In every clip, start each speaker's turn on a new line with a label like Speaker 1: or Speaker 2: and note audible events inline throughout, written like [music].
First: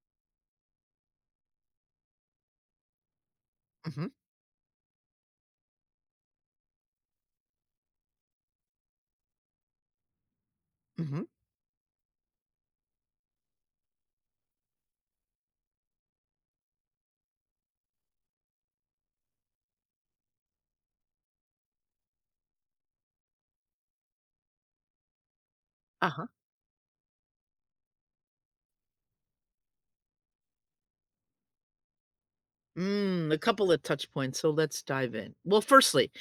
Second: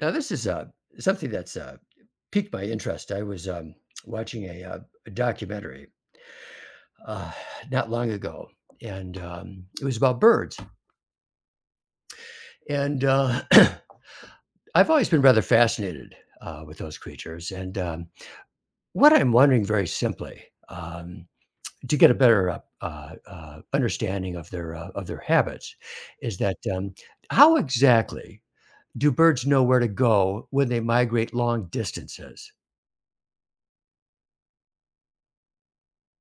Speaker 1: Now this is something that's piqued my interest. I was
Speaker 2: Mhm,
Speaker 1: watching a documentary uh, not long ago, and it was about birds.
Speaker 2: mhm,
Speaker 1: And [clears throat] I've always been rather fascinated with those creatures. And what I'm wondering very simply, to get a better understanding of their of their habits
Speaker 2: uh-huh.
Speaker 1: is that, how exactly do birds know where to go when they migrate long distances?
Speaker 2: Mm, a couple of touch points, so let's dive in. Well, firstly,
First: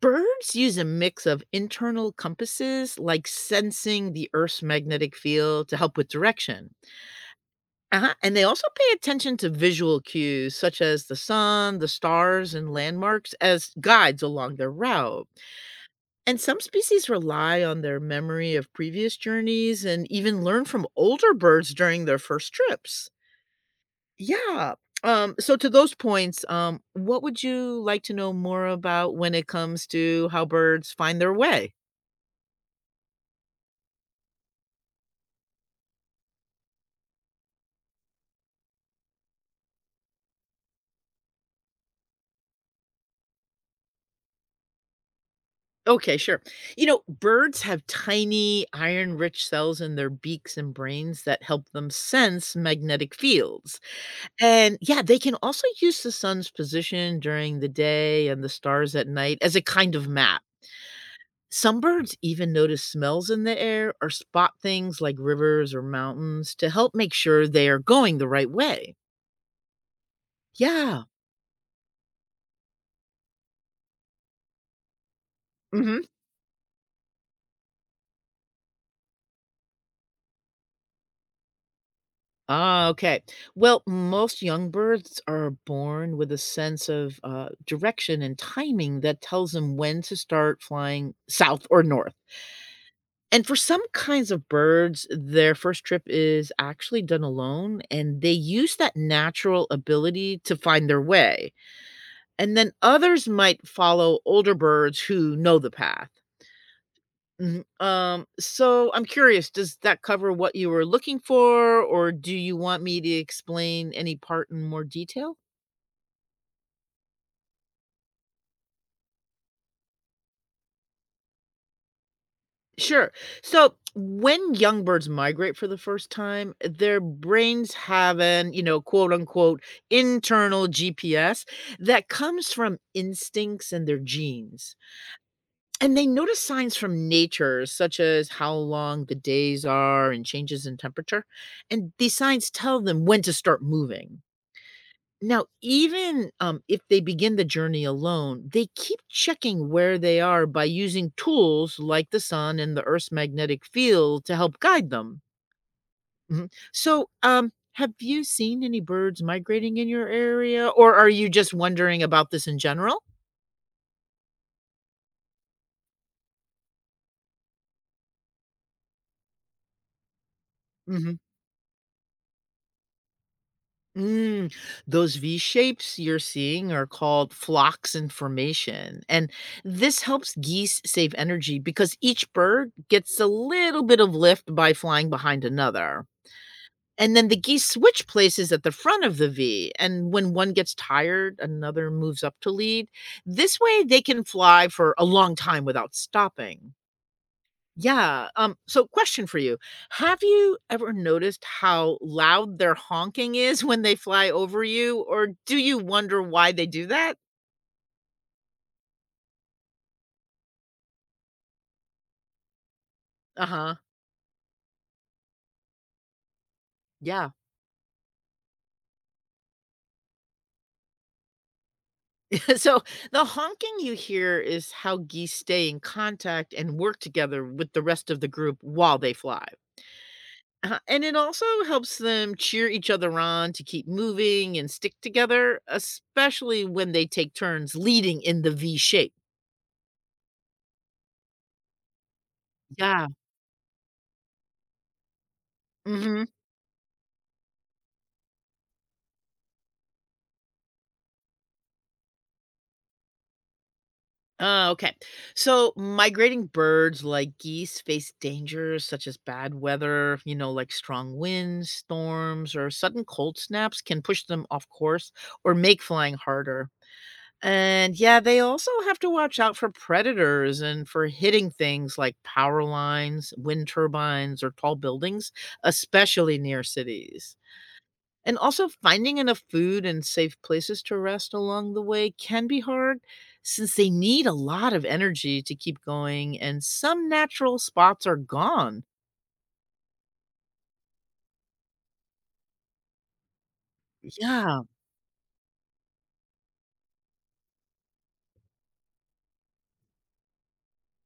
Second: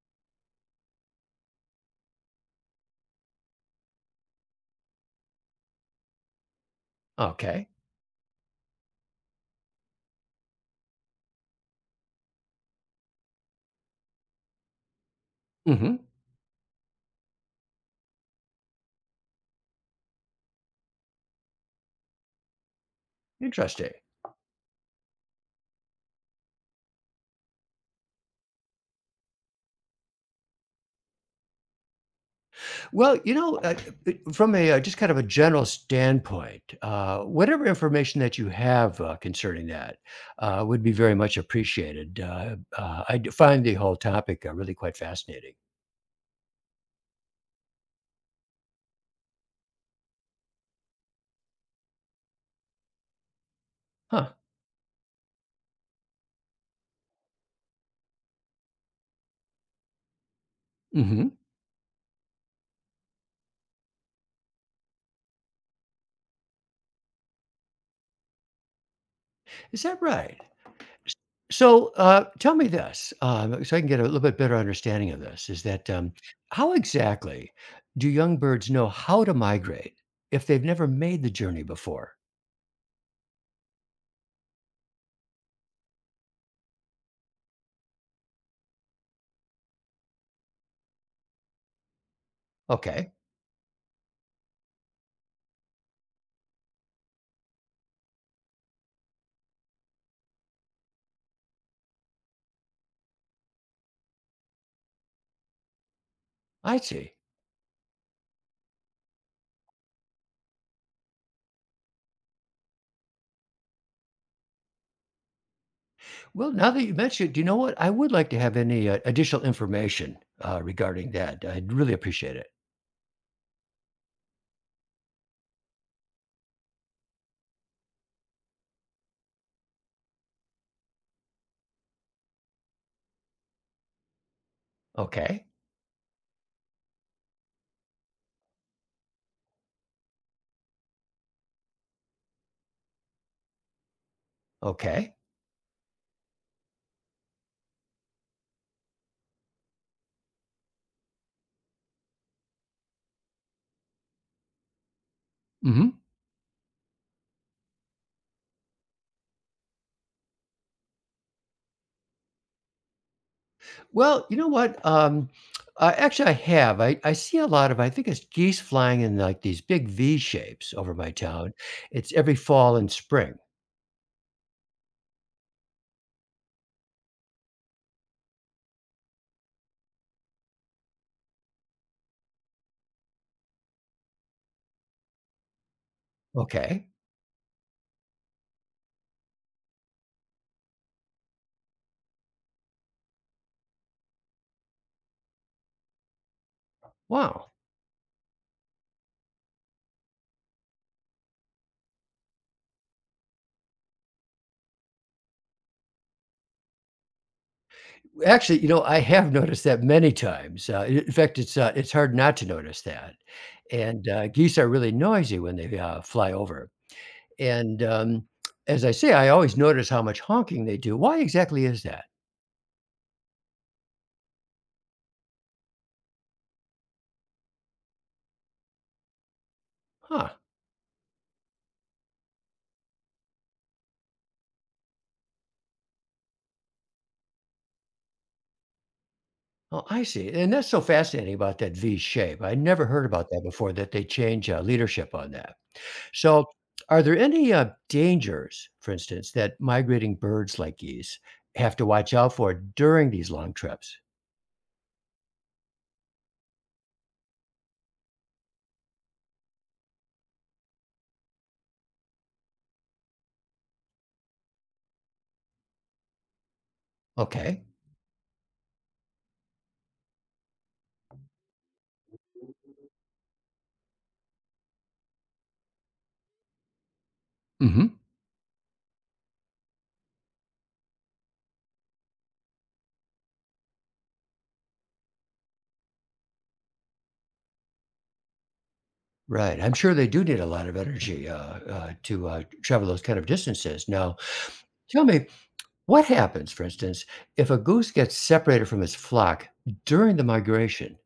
Speaker 2: birds use a mix of internal compasses, like sensing the Earth's magnetic field to help with direction.
Speaker 1: Okay.
Speaker 2: Uh-huh. And they also pay attention to visual cues such as the sun, the stars, and landmarks as guides along their route.
Speaker 1: Hmm.
Speaker 2: And some species rely on their memory of previous journeys and even learn from older birds during their first trips.
Speaker 1: Interesting.
Speaker 2: Yeah. So to those points, what would you like to know more about when it comes to how birds find their way?
Speaker 1: Well, you know, from a, just kind of a general standpoint, whatever information that you have concerning that would be very much appreciated. I find the whole topic really quite fascinating.
Speaker 2: Okay, sure. You know, birds have tiny iron rich cells in their beaks and brains that help them sense magnetic fields.
Speaker 1: Huh.
Speaker 2: And yeah, they can also use the sun's position during the day and the stars at night as a kind of map.
Speaker 1: Hmm.
Speaker 2: Some birds even notice smells in the air or spot things like rivers or mountains to help make sure they are going the right way.
Speaker 1: Is that right?
Speaker 2: Yeah.
Speaker 1: So tell me this, so I can get a little bit better understanding of this, is that,
Speaker 2: Mhm.
Speaker 1: how exactly do young birds know how to migrate if they've never made the journey before?
Speaker 2: Ah, okay. Well, most young birds are born with a sense of, direction and timing that tells them when to start flying south or north.
Speaker 1: Okay,
Speaker 2: And for some kinds of birds, their first trip is actually done alone, and they use that natural ability to find their way. And then others might follow older birds who know the path.
Speaker 1: I see.
Speaker 2: Mhm, so I'm curious, does that cover what you were looking for, or do you want me to explain any part in more detail?
Speaker 1: Well, now that you mentioned, do you know what? I would like to have any additional information regarding that. I'd really appreciate it.
Speaker 2: Sure. So when young birds migrate for the first time, their brains have an, you know, quote unquote, internal GPS that comes from instincts and their genes.
Speaker 1: Okay.
Speaker 2: And they notice signs from nature, such as how long the days are and changes in temperature. And these signs tell them when to start moving.
Speaker 1: Okay.
Speaker 2: Now, even, if they begin the journey alone, they keep checking where they are by using tools like the sun and the Earth's magnetic field to help guide them.
Speaker 1: Hmm.
Speaker 2: Mhm. So, have you seen any birds migrating in your area, or are you just wondering about this in general?
Speaker 1: Well, you know what? Actually, I have. I see a lot of, I think it's geese flying in like these big V shapes over my
Speaker 2: Mhm.
Speaker 1: town. It's every fall and spring.
Speaker 2: Mm, those V shapes you're seeing are called flocks in formation. And this helps geese save energy because each bird gets a little bit of lift by flying behind another.
Speaker 1: Okay.
Speaker 2: And then the geese switch places at the front of the V, and when one gets tired, another moves up to lead. This way, they can fly for a long time without stopping.
Speaker 1: Wow.
Speaker 2: Yeah. So, question for you. Have you ever noticed how loud their honking is [laughs] when they fly over you, or do you wonder why they do that?
Speaker 1: Actually, you know, I have [laughs] noticed that many times. In fact, it's hard not to notice that.
Speaker 2: Uh huh.
Speaker 1: And geese are really noisy when they fly over.
Speaker 2: Yeah.
Speaker 1: And, as I say, I always notice how much honking they do. Why exactly is that?
Speaker 2: [laughs] So, the honking you hear is how geese stay in contact and work together with the rest of the group while they fly.
Speaker 1: Huh.
Speaker 2: And it also helps them cheer each other on to keep moving and stick together, especially when they take turns leading in the V shape.
Speaker 1: Oh, I see. And that's so fascinating about that V shape. I never heard
Speaker 2: Yeah.
Speaker 1: about that before, that they change leadership on that.
Speaker 2: Mhm.
Speaker 1: So, are there any dangers, for instance, that migrating birds like geese have to watch out for during these long trips?
Speaker 2: Oh, okay. So migrating birds like geese face dangers such as bad weather, you know, like strong winds, storms, or sudden cold snaps can push them off course or make flying harder.
Speaker 1: Okay.
Speaker 2: And yeah, they also have to watch out for predators and for hitting things like power lines, wind turbines, or tall buildings, especially near cities.
Speaker 1: Hmm.
Speaker 2: And also, finding enough food and safe places to rest along the way can be hard since they need a lot of energy to keep going, and some natural spots are gone.
Speaker 1: Right. I'm sure they do need a lot of energy, to travel those kind of distances. Now,
Speaker 2: Yeah.
Speaker 1: tell me, what happens, for instance, if a goose gets separated from its flock during the migration?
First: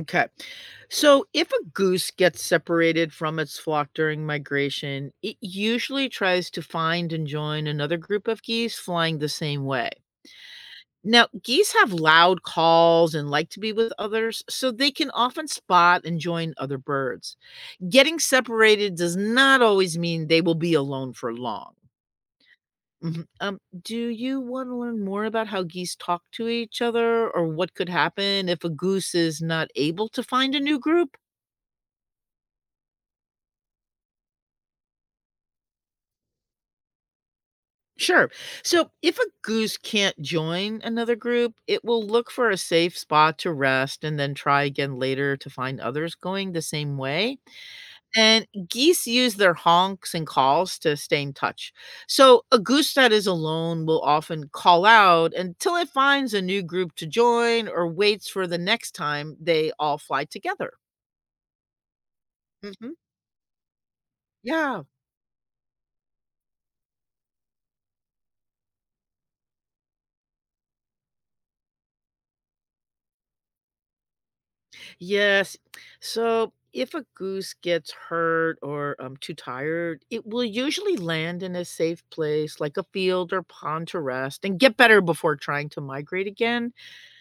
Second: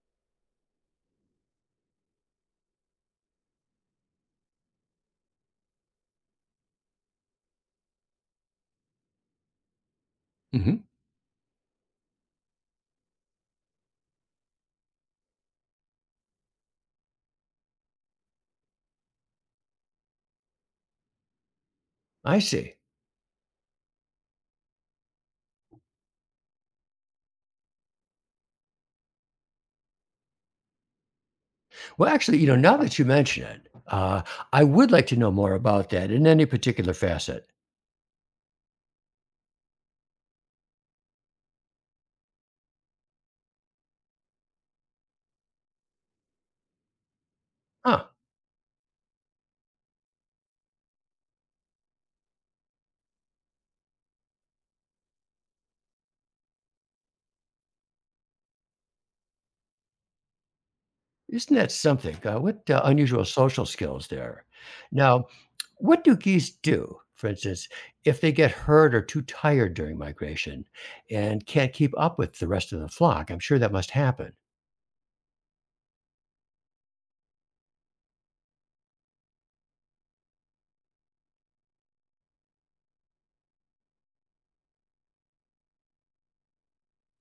Speaker 2: Okay. So if a goose gets separated from its flock during migration, it usually tries to find and join another group of geese flying the same way.
Speaker 1: Hmm.
Speaker 2: Now, geese have loud calls and like to be with others, so they can often spot and join other birds. Getting separated does not always mean they will be alone for long.
Speaker 1: I see.
Speaker 2: Mhm. Do you want to learn more about how geese talk to each other or what could happen if a goose is not able to find a new group?
Speaker 1: Well, actually, you know, now that you mention it, I would like to know more about that in any particular facet.
Speaker 2: Sure. So if a goose can't join another group, it will look for a safe spot to rest and then try again later to find others going the same way.
Speaker 1: Huh?
Speaker 2: And geese use their honks and calls to stay in touch. So a goose that is alone will often call out until it finds a new group to join or waits for the next time they all fly together.
Speaker 1: Isn't that something? What
Speaker 2: Hmm.
Speaker 1: unusual social skills there?
Speaker 2: Yeah.
Speaker 1: Now, what do geese do, for instance, if they get hurt or too tired during migration and can't keep up with the rest of the flock? I'm sure that must happen.
Speaker 2: Yes. So if a goose gets hurt or too tired, it will usually land in a safe place like a field or pond to rest and get better before trying to migrate again.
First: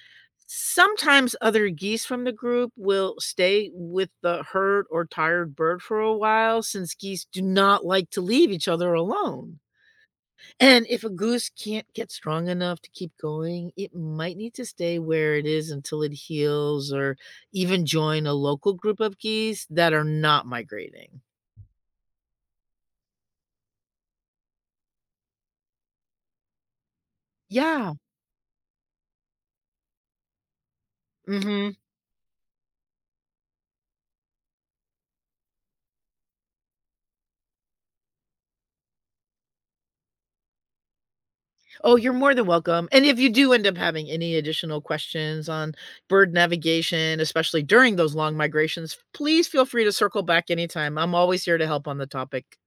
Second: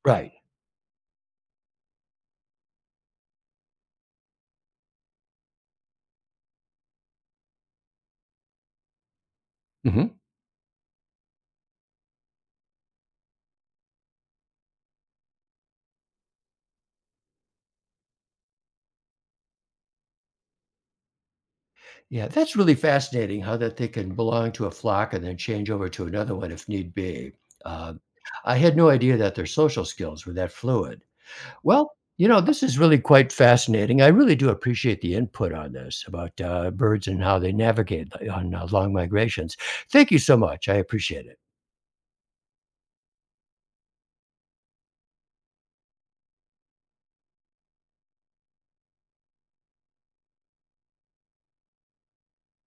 Speaker 1: Right.
Speaker 2: Sometimes other geese from the group will stay with the hurt or tired bird for a while since geese do not like to leave each other alone. And if a goose can't get strong enough to keep going, it might need to stay where it is until it heals or even join a local group of geese that are not migrating.
Speaker 1: Yeah, that's really fascinating how that they can belong to a flock and then change over to another one if need be.
Speaker 2: Yeah.
Speaker 1: Uh, I had no idea that their social skills were that fluid.
Speaker 2: Hmm.
Speaker 1: Well, you know, this is really quite fascinating. I really do appreciate the input on this about birds and how they navigate on long migrations. Thank you so much. I appreciate it.
Speaker 2: Oh, you're more than welcome. And if you do end up having any additional questions on bird navigation, especially during those long migrations, please feel free to circle back anytime. I'm always here to help on the topic.